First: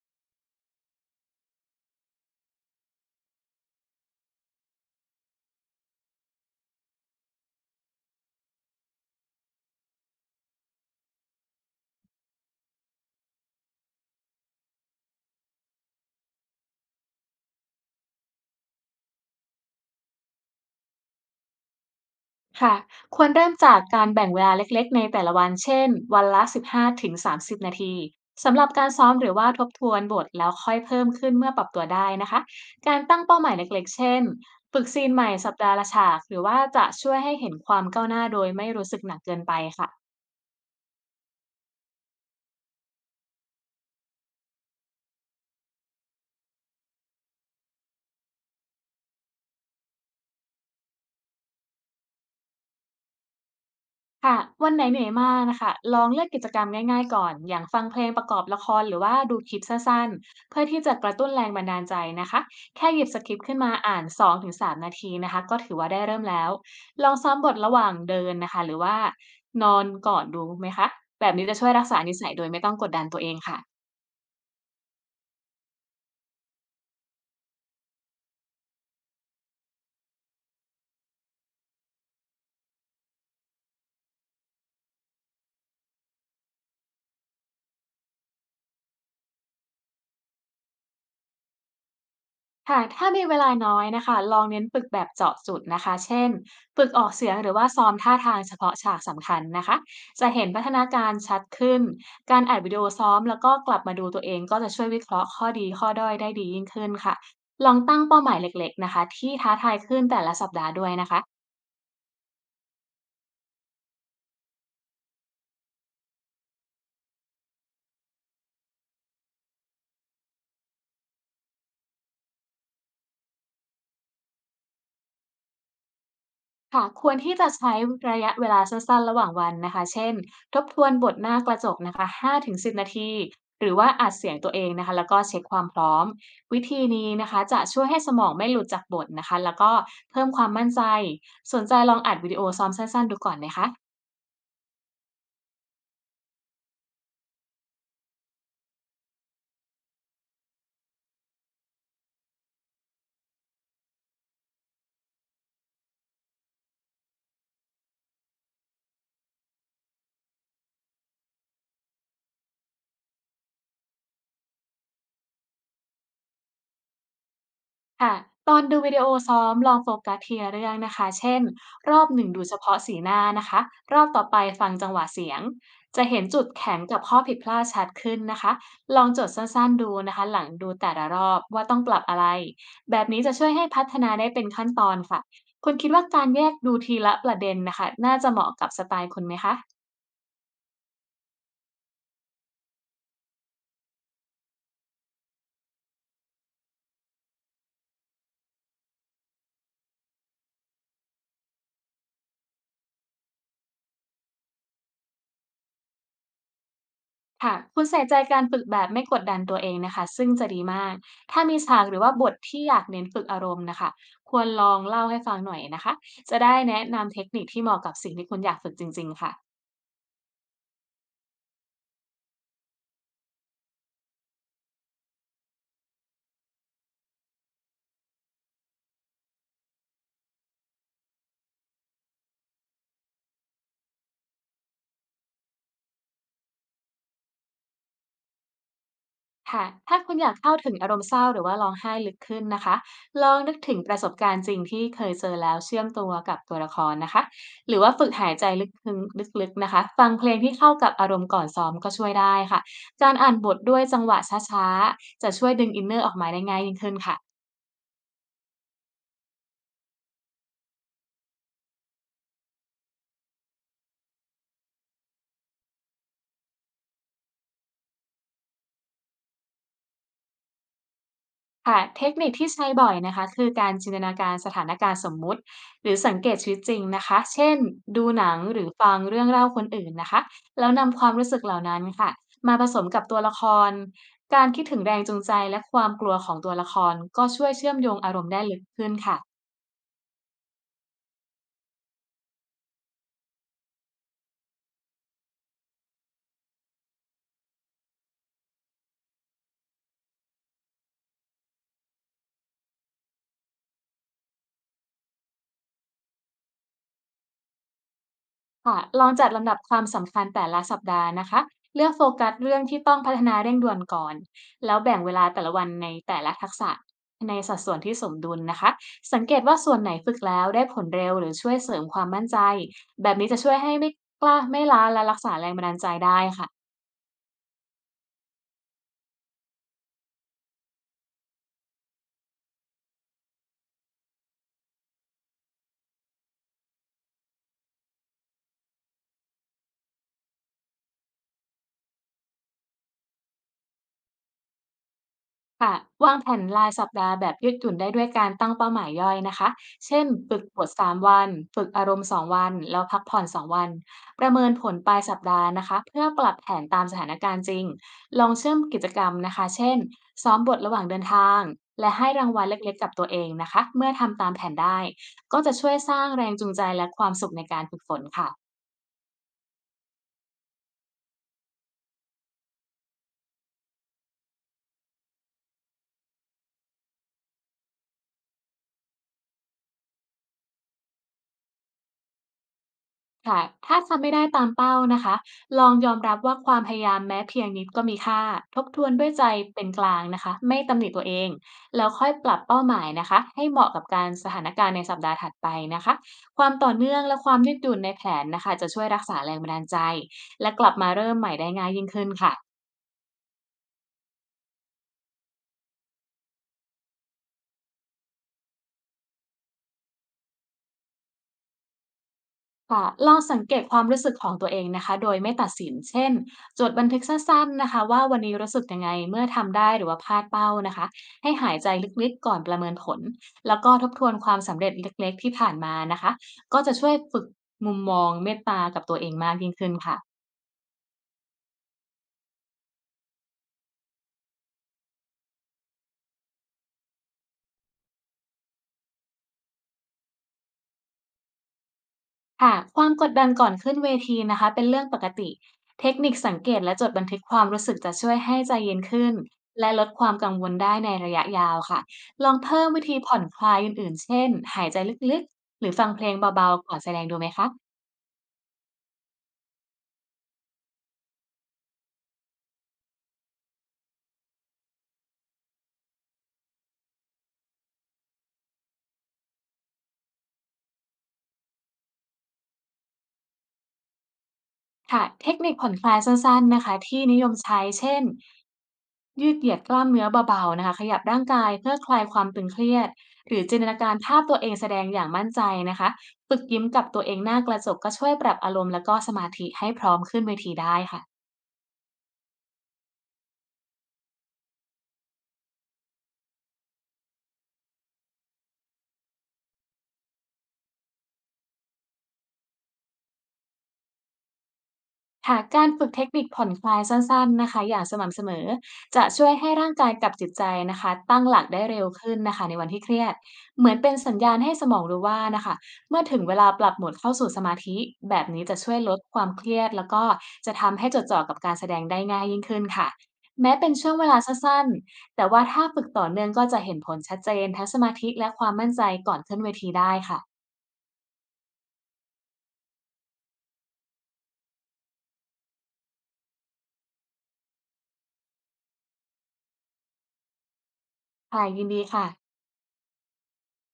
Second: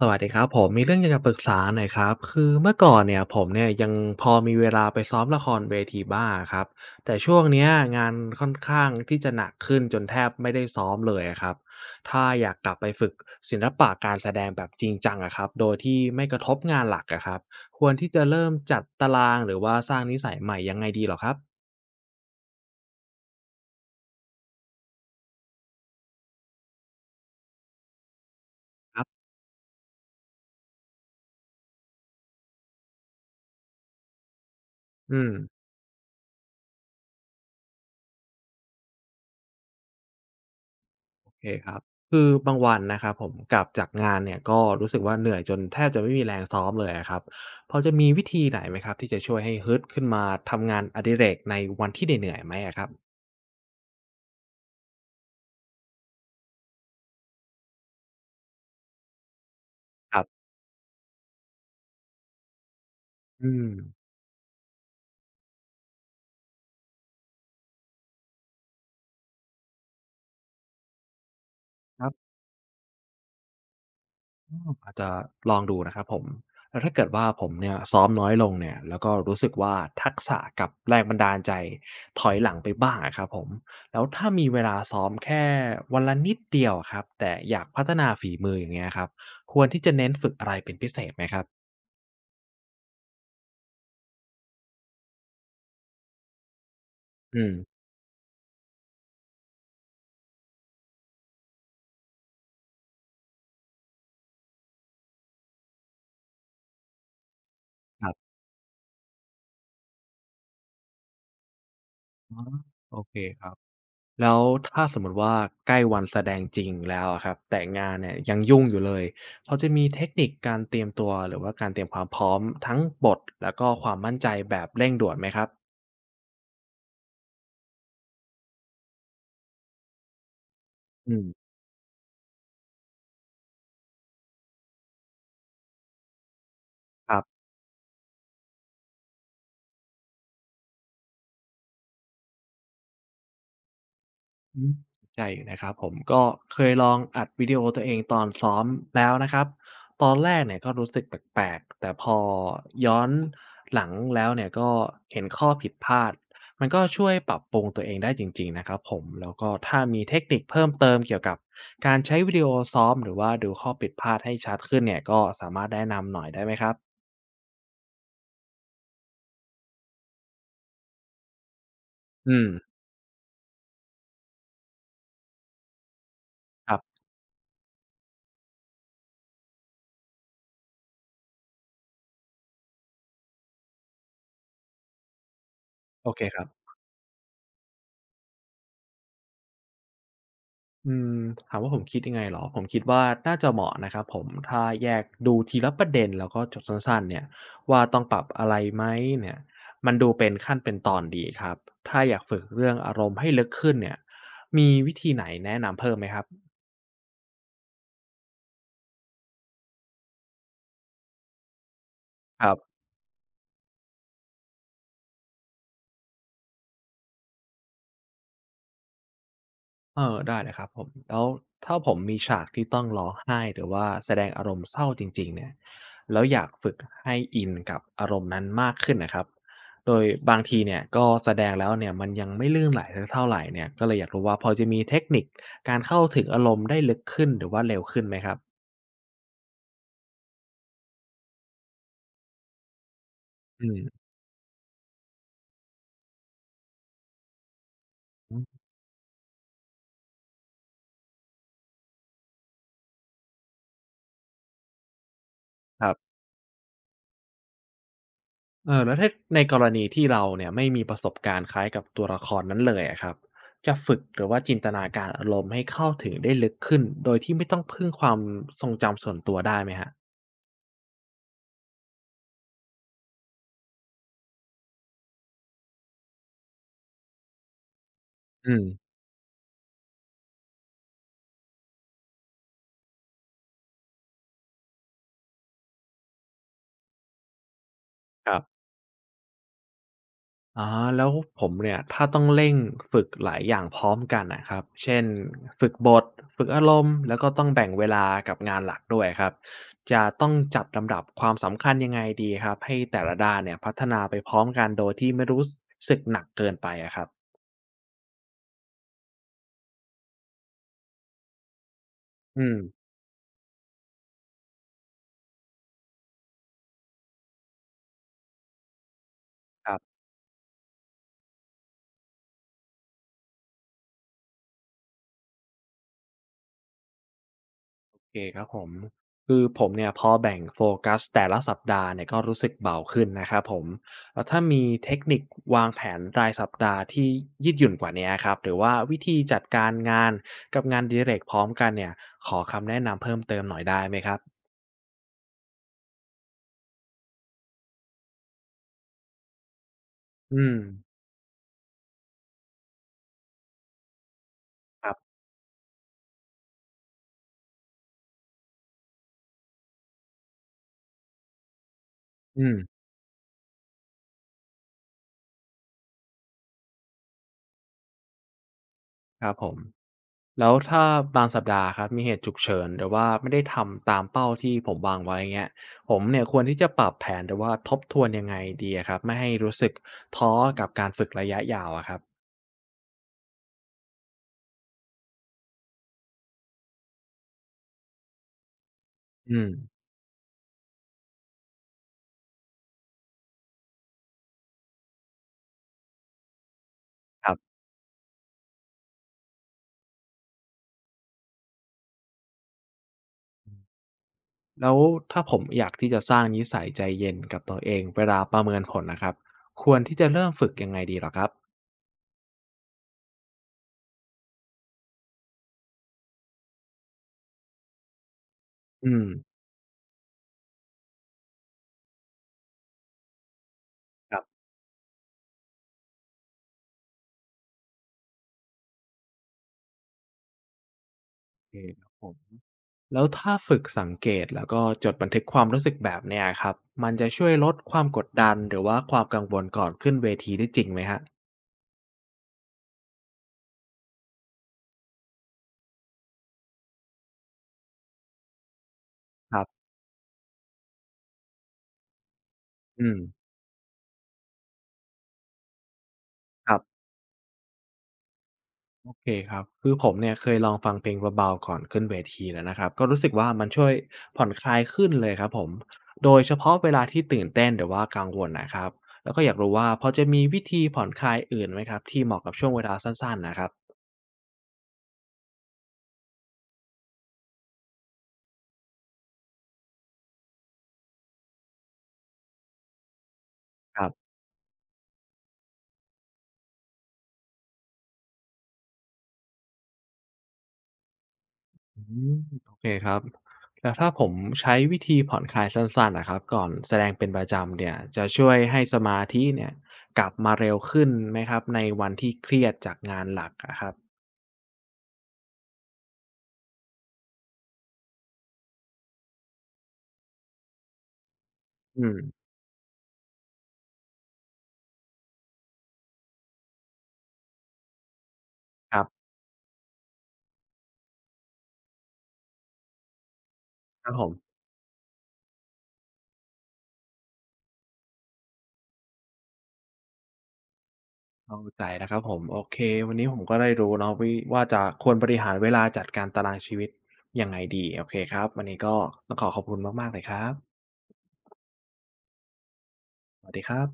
สวัสดีครับผมมีเรื่องอยากจะปรึกษาหน่อยครับคือเมื่อก่อนเนี่ยผมเนี่ยยังพอมีเวลาไปซ้อมละครเวทีบ้างครับแต่ช่วงเนี้ยงานค่อนข้างที่จะหนักขึ้นจนแทบไม่ได้ซ้อมเลยอะครับถ้าอยากกลับไปฝึกศิลปะการแสดงแบบจริงจังอะครับโดยที่ไม่กระทบงานหลักอะครับควรที่จะเริ่มจัดตารางหรือว่าสร้างนิสัยใหม่ยังไงดีเหรอครับค่ะควรเริ่มจากการแบ่งเวลาเล็กๆในแต่ละวันเช่นวันละ15ถึง30นาทีสำหรับการครัซ้อมบหรือว่าทบทวนบทแล้วค่อยเพิ่มขึ้นเมื่อปรับตัวได้นะคะการตั้งเป้าหมายเล็กๆเช่นฝึกซีนอืใหม ม่สัปดาห์ละฉากหรือว่าจะช่วยให้เห็นความก้าวหน้าโดยไม่รู้สึกหนักเกินไปค่ะ โอเคครับคือบางวันนะครับผมกลับจากงานเนี่ยก็รู้สึกว่าเหนื่อยจนแทบจะไม่มีแรงซ้อมเลยอะครับพอจะมีวิธีไหนไหมครับที่จะช่วยให้ฮึดขึ้นมาทำงานอดิเรกในวันที่เหนื่อยๆไหมอะครับค่ะวันไหนเหนื่อยมากนะคะลองเลือกกิจกรรมง่ายๆก่อนอย่างฟังเพลงประกอบละครหรือว่าดูคลิปสั้นครับๆเพื่อที่จะกระตุ้นแรงบันดาลใจนะคะแค่หยิบสคริปต์อืขึ้นมมาอ่าน2-3นาทีนะคะก็ถือว่าได้เริ่มแล้วลองซ้อมบทระหว่างเดินนะคะหรือว่านอนก่อนดูไหมคะแบบนี้จะช่วยรักษาครันิสัยบ โดยไม่ต้องกดดันตัวเองค่ะ อาจจะลองดูนะครับผมแล้วถ้าเกิดว่าผมเนี่ยซ้อมน้อยลงเนี่ยแล้วก็รู้สึกว่าทักษะกับแรงบันดาลใจถอยหลังไปบ้างอะครับผมแล้วถ้ามีเวลาซ้อมแค่วันละนิดเดียวอะครับแต่อยากพัฒนาฝีมืออย่างเงี้ยครับควรที่จะเน้นฝึกอะไรเป็นพิเศษไหมครับหากถ้ามีเวลาน้อยนะคะลองเน้นฝึกแบบเจาะจุดนะคะเช่นฝึกออกเสียงอืหรืมอว่าซ้อมท่าทางเฉพาะฉากสำคัญนะคะจะเห็นพัฒนาการชัดขึ้นการอัดวิดีโอซ้อมแล้วก็กลับมาดูตัวเองก็จะช่วยวิเคราะห์ข้อดีข้อด้อยได้ดียิ่งขึ้นค่ะลองตั้งครัเป้าหบมายเล็กๆนะคะที่ท้าทายขึ้นแต่ละสัปดาห์ด้วยนะคะ อ๋อโอเคครับ แล้วถ้าสมมุติว่าใกล้วันแสดงจริงแล้วอะครับแต่งานเนี่ยยังยุ่งอยู่เลยพอจะมีเทคนิคการเตรียมตัวหรือว่าการเตรียมความพร้อมทั้งบทแล้วก็ความมั่นใจแบบเร่งด่วนไหมครับค่ะควรที่จะใช้ระยะเวลาสั้นๆระหว่างวันนะคะเช่นทบทวนบอืทหน้ามกระจกนะคะ5ิบนาทีหรือว่าอัดเสียงตัวเองนะคะแล้วก็เช็คความพร้อมวิธีนี้ครับ นะคะจะช่วยให้สมองไม่หลุดจากบทนะคะแล้วก็เพิ่มความมั่นใจสนใจลองอัดวิดีโอซ้อมสั้นๆดูก่อนไหมคะ อืมใจอยู่นะครับผมก็เคยลองอัดวิดีโอตัวเองตอนซ้อมแล้วนะครับตอนแรกเนี่ยก็รู้สึกแปลกๆแต่พอย้อนหลังแล้วเนี่ยก็เห็นข้อผิดพลาดมันก็ช่วยปรับปรุงตัวเองได้จริงๆนะครับผมแล้วก็ถ้ามีเทคนิคเพิ่มเติมเกี่ยวกับการใช้วิดีโอซ้อมหรือว่าดูข้อผิดพลาดให้ชัดขึ้นเนี่ยก็สามารถแนะนำหน่อยได้ไหมครับค่ะตอนดูวิดีโอซ้อมลองโฟกัสทีละเรื่องนะคะเช่นรอบหนึ่งอืดูมเฉพาะสีหน้านะคะรอบต่อไปฟังจังหวะเสียงจะเห็นจุดคแข็รังกับบข้อผิดพลาดชัดขึ้นนะคะลองจดสั้นๆดูนะคะหลังดูแต่ละรอบว่าต้องปรับอะไรแบบนี้จะช่วยให้พัฒนาได้เป็นขั้นตอนค่ะคุณคิดว่าโอเคการคแยรับ กดูทีละประเด็นนะคะน่าจะเหมาะกับสไตล์คุณไหมคะ อืมถามว่าผมคิดยังไงเหรอ ผมคิดว่าน่าจะเหมาะนะครับผมถ้าแยกดูทีละประเด็นแล้วก็จดสั้นๆเนี่ยว่าต้องปรับอะไรไหมเนี่ยมันดูเป็นขั้นเป็นตอนดีครับถ้าอยากฝึกเรื่องอารมณ์ให้ลึกขึ้นเนี่ยมีวิธีไหนแนะนำเพิ่มไหมครับค่ะคุณใส่ใจการฝึกแบบไม่กดดันตัวเองนะคะซึ่งจะดีมากถ้ามีฉากหรือว่าบทครับ ที่อยากเน้นฝึกอารมณ์นะคะควรลองเล่าให้ฟังหน่อยนะคะจะได้แนะนำเทคนิคที่เหมาะกับสิ่งที่คุณอยากฝึกจริงๆค่ะ เออได้เลยครับผมแล้วถ้าผมมีฉากที่ต้องร้องไห้หรือว่าแสดงอารมณ์เศร้าจริงๆเนี่ยแล้วอยากฝึกให้อินกับอารมณ์นั้นมากขึ้นนะครับโดยบางทีเนี่ยก็แสดงแล้วเนี่ยมันยังไม่ลื่นไหลสักเท่าไรเนี่ยก็เลยอยากรู้ว่าพอจะมีเทคนิคการเข้าถึงอารมณ์ได้ลึกขึ้นหรือว่าเร็วขึ้นไหมครับค่ะ ถ้าคุณอยากเข้าถึงอารมณ์เศร้าหรือว่าร้องไห้ลึกขึ้นนะคะ ลองนึกอืถึงมประสบการณ์จริงที่เคยเจอแล้วเชื่อมตัวกับตัวละครนะคะ หรือว่าฝึกหายใจลึกถึงลึกๆนะคะ ฟังเพลงที่เข้ากับอารมณ์ก่อนซ้อมก็ช่วยได้ค่ะ การอ่านบทด้วยจังหวะช้าๆจะช่วยดึงคอินรัเนอร์อบ อกมาได้ง่ายยิ่งขึ้นค่ะ เออแล้วถ้าในกรณีที่เราเนี่ยไม่มีประสบการณ์คล้ายกับตัวละครนั้นเลยอะครับจะฝึกหรือว่าจินตนาการอารมณ์ให้เข้าถึงได้ลึกขึ้นโดยที่ไม่ต้องพึ่งความทรงจำส่วนตัวได้ไหมครับค่ะเทคนิคที่ใช้บ่อยนะคะคือการจินตนาการสถานการณ์สมมุติหรือสังเกตชีวิตจริงนะคะเช่นดูหนังอืหมรือฟังเรื่องเล่าคนอื่นนะคะแล้วนำความรู้สึกเหล่านั้นค่ะมาผสมกับตัวละครการคิดถึงแรงจูงใจและความกลัวของตัวละครก็ช่วยเชื่อมโยงอารมคณ์รัได้ลึกบขึ้นค่ะ อ๋อแล้วผมเนี่ยถ้าต้องเร่งฝึกหลายอย่างพร้อมกันน่ะครับเช่นฝึกบทฝึกอารมณ์แล้วก็ต้องแบ่งเวลากับงานหลักด้วยครับจะต้องจัดลำดับความสำคัญยังไงดีครับให้แต่ละด้านเนี่ยพัฒนาไปพร้อมกันโดยที่ไม่รู้สึกหนักเกินไปอะครับค่ะลองจัดลำดับความสำคัญแต่ละสัปดาห์นะคะเลือกโฟกัสอืม เรื่องที่ต้องพัฒนาเร่งด่วนก่อนแล้วแบ่งเวลาแต่ละวันในแต่ละทักษะในสัดส่วนที่สมดุลนะคะสังเกตว่าคส่รัวนไหนบฝึกแล้วได้ผลเร็วหรือช่วยเสริมความมั่นใจแบบนี้จะช่วยให้ไม่กล้าไม่ล้าและรักษาแรงบันดาลใจได้ค่ะ คือผมเนี่ยพอแบ่งโฟกัสแต่ละสัปดาห์เนี่ยก็รู้สึกเบาขึ้นนะครับผมแล้วถ้ามีเทคนิควางแผนรายสัปดาห์ที่ยืดหยุ่นกว่าเนี้ยครับหรือว่าวิธีจัดการงานกับงานอดิเรกพร้อมกันเนี่ยขอคำแนะนำเพิ่มเติมหน่อยได้ไหมครับค่ะวางแผนรายสัปดาห์แบบยืดหยุ่นได้ด้วยการตั้งเป้าหมายย่อยนะคะเช่นฝึอืกมบท3วันฝึกอารมณ์2วันแล้วพักผ่อน2วันประเมินผลคปรับลายสัปดาห์นะคะเพื่อปรับแผนตามสถานการณ์จริงลองเชื่อมกิจกรรมนะคะเช่นซ้อมบทระหว่างเดินทางและให้รางอืวัลเล็มกๆกับตัวเองนะคะเมื่อทำตามแผนได้ก็จะช่วยสร้างแรงจูงใจและความสุขในการฝึกฝนค่ะ ครับผม แล้วถ้าบางสัปดาห์ครับมีเหตุฉุกเฉินหรือว่าไม่ได้ทำตามเป้าที่ผมวางไว้่าเงี้ยผมเนี่ยควรที่จะปรับแผนหรือว่าทบทวนยังไงดีอะครับไม่ให้รู้สึกท้อกับการฝึกระยะยาวอะครับค่ะถ้าทำไม่ได้ตามเป้านะคะลองยอมรับว่าความพยายามแม้เพียงนิดก็มีค่า ทบทวนด้วยใจอืมเป็นกลางนะคะไม่ตำหนิตัวเอง แล้วค่อยปรับเป้าหมายนะคะให้เหมาะกับการสถานการณ์ในสัปดาห์ถัดไปนะคะความต่อเนื่องและคครัวาบมยืดหยุ่นในแผนนะคะจะช่วยรักษาแรงบันดาลใจ และกลับมาเริ่มใหม่ได้ง่ายยิ่งขึ้นค่ะ แล้วถ้าผมอยากที่จะสร้างนิสัยใจเย็นกับตัวเองเวลาประเมินผลนะครับควรที่จะเริ่มฝึกยังไงดีเหรอครับค่ะลองสังเกตความรู้สึกของตัวเองนะคะโดยไม่ตัดสินเช่นจดบันทึกสั้นๆนะคะว่าวันนี้รู้สึกยังไงอืมเมื่อทำได้หรือว่าพลาดเป้านะคะให้หายใจลึกๆก่อนประเมินผลแล้วก็ทบทวนครับความสำเร็จเล็กๆที่ผ่านมานะคะก็จะช่วยฝึกมุมมองเมตตากับตัวเองมากยิ่งขึ้นค่ะ โอเค แล้วถ้าฝึกสังเกตแล้วก็จดบันทึกความรู้สึกแบบเนี้ยครับมันจะช่วยลดความกดดันหรือว่าความกังวลก่อนขึ้นเวทีได้จริงไหมครับค่ะความกดดันก่อนขึ้นเวทีนะคะเป็นเรื่องปกติเทคนิคสังเกตและจดบันทึกความรู้สึกจะช่วยให้ใจเย็นขึ้นครับและลดความกังวลได้ในระยะยาวค่ะลองเพิ่มอืวิธีผ่อนมคลายอื่นๆเช่นหายใจลึกๆหรือฟังเพลงคเบารับๆก่อนแสดงดูไหมคะโอเคครับคือผมเนี่ยเคยลองฟังเพลงเบาๆก่อนขึ้นเวทีแล้วนะครับก็รู้สึกว่ามันช่วยผ่อนคลายขึ้นเลยครับผมโดยเฉพาะเวลาที่ตื่นเต้นหรือว่ากังวลนะครับแล้วก็อยากรู้ว่าพอจะมีวิธีผ่อนคลายอื่นไหมครับที่เหมาะกับช่วงเวลาสั้นๆนะครับค่ะเทคนิคผ่อนคลายสั้นๆนะคะที่นิยมใช้เช่น ยืดเหยียดกล้ามเนื้อเบาๆนะคะขยับร่างกายเพื่อคลายความตึงเครียดหรือจินตนาครักาบ รภาพตัวเองแสดงอย่างมั่นใจนะคะฝึกยิ้มกับตัวเองหน้ากระจกก็ช่วยปรับอารมณ์แล้วก็สมาธิให้พร้อมขึ้นเวทีได้ค่ะ อืมโอเคครับแล้วถ้าผมใช้วิธีผ่อนคลายสั้นๆนะครับก่อนแสดงเป็นประจำเนี่ยจะช่วยให้สมาธิเนี่ยกลับมาเร็วขึ้นไหมครับในวันที่เครียดจากงานหลักอะครับค่ะการฝึกเทคนิคผ่อนคลายสั้นๆนะคะอย่างสม่ำเสมอจะช่วยให้ร่างกายกับจิตใจนะคะตั้งหลักได้อืเร็วขึ้นมนะคะในวันที่เครียดเหมือนเป็นสัญญาณให้สมองรู้ว่านะคะเมื่อถึงเวลาปรับโหมดเข้าสู่สมาธิแบบนี้จะช่ควยรัลดบความเครียดแล้วก็จะทำให้จดจ่อกับการแสดงได้ง่ายยิ่งขึ้นค่ะแม้เป็นคช่รัวบงผเวลาสัม้นๆแต่ว่าถ้าฝึกต่อเนื่องก็จะเห็นผลชัดเจนทั้งสมาธิและความมั่นใจก่อนขึ้นเวทีได้ค่ะเข้าใจแล้วครับผมโอเควันนี้ผมก็ได้รู้เนาะวิว่าจะควรบริหารเวลาจัดการตารางชีวิตยังไงดีโอเคครับวันนี้ก็ต้องขอขอบคุณมากๆเลยครับค่ะยินดีค่ะสวัสดีครับ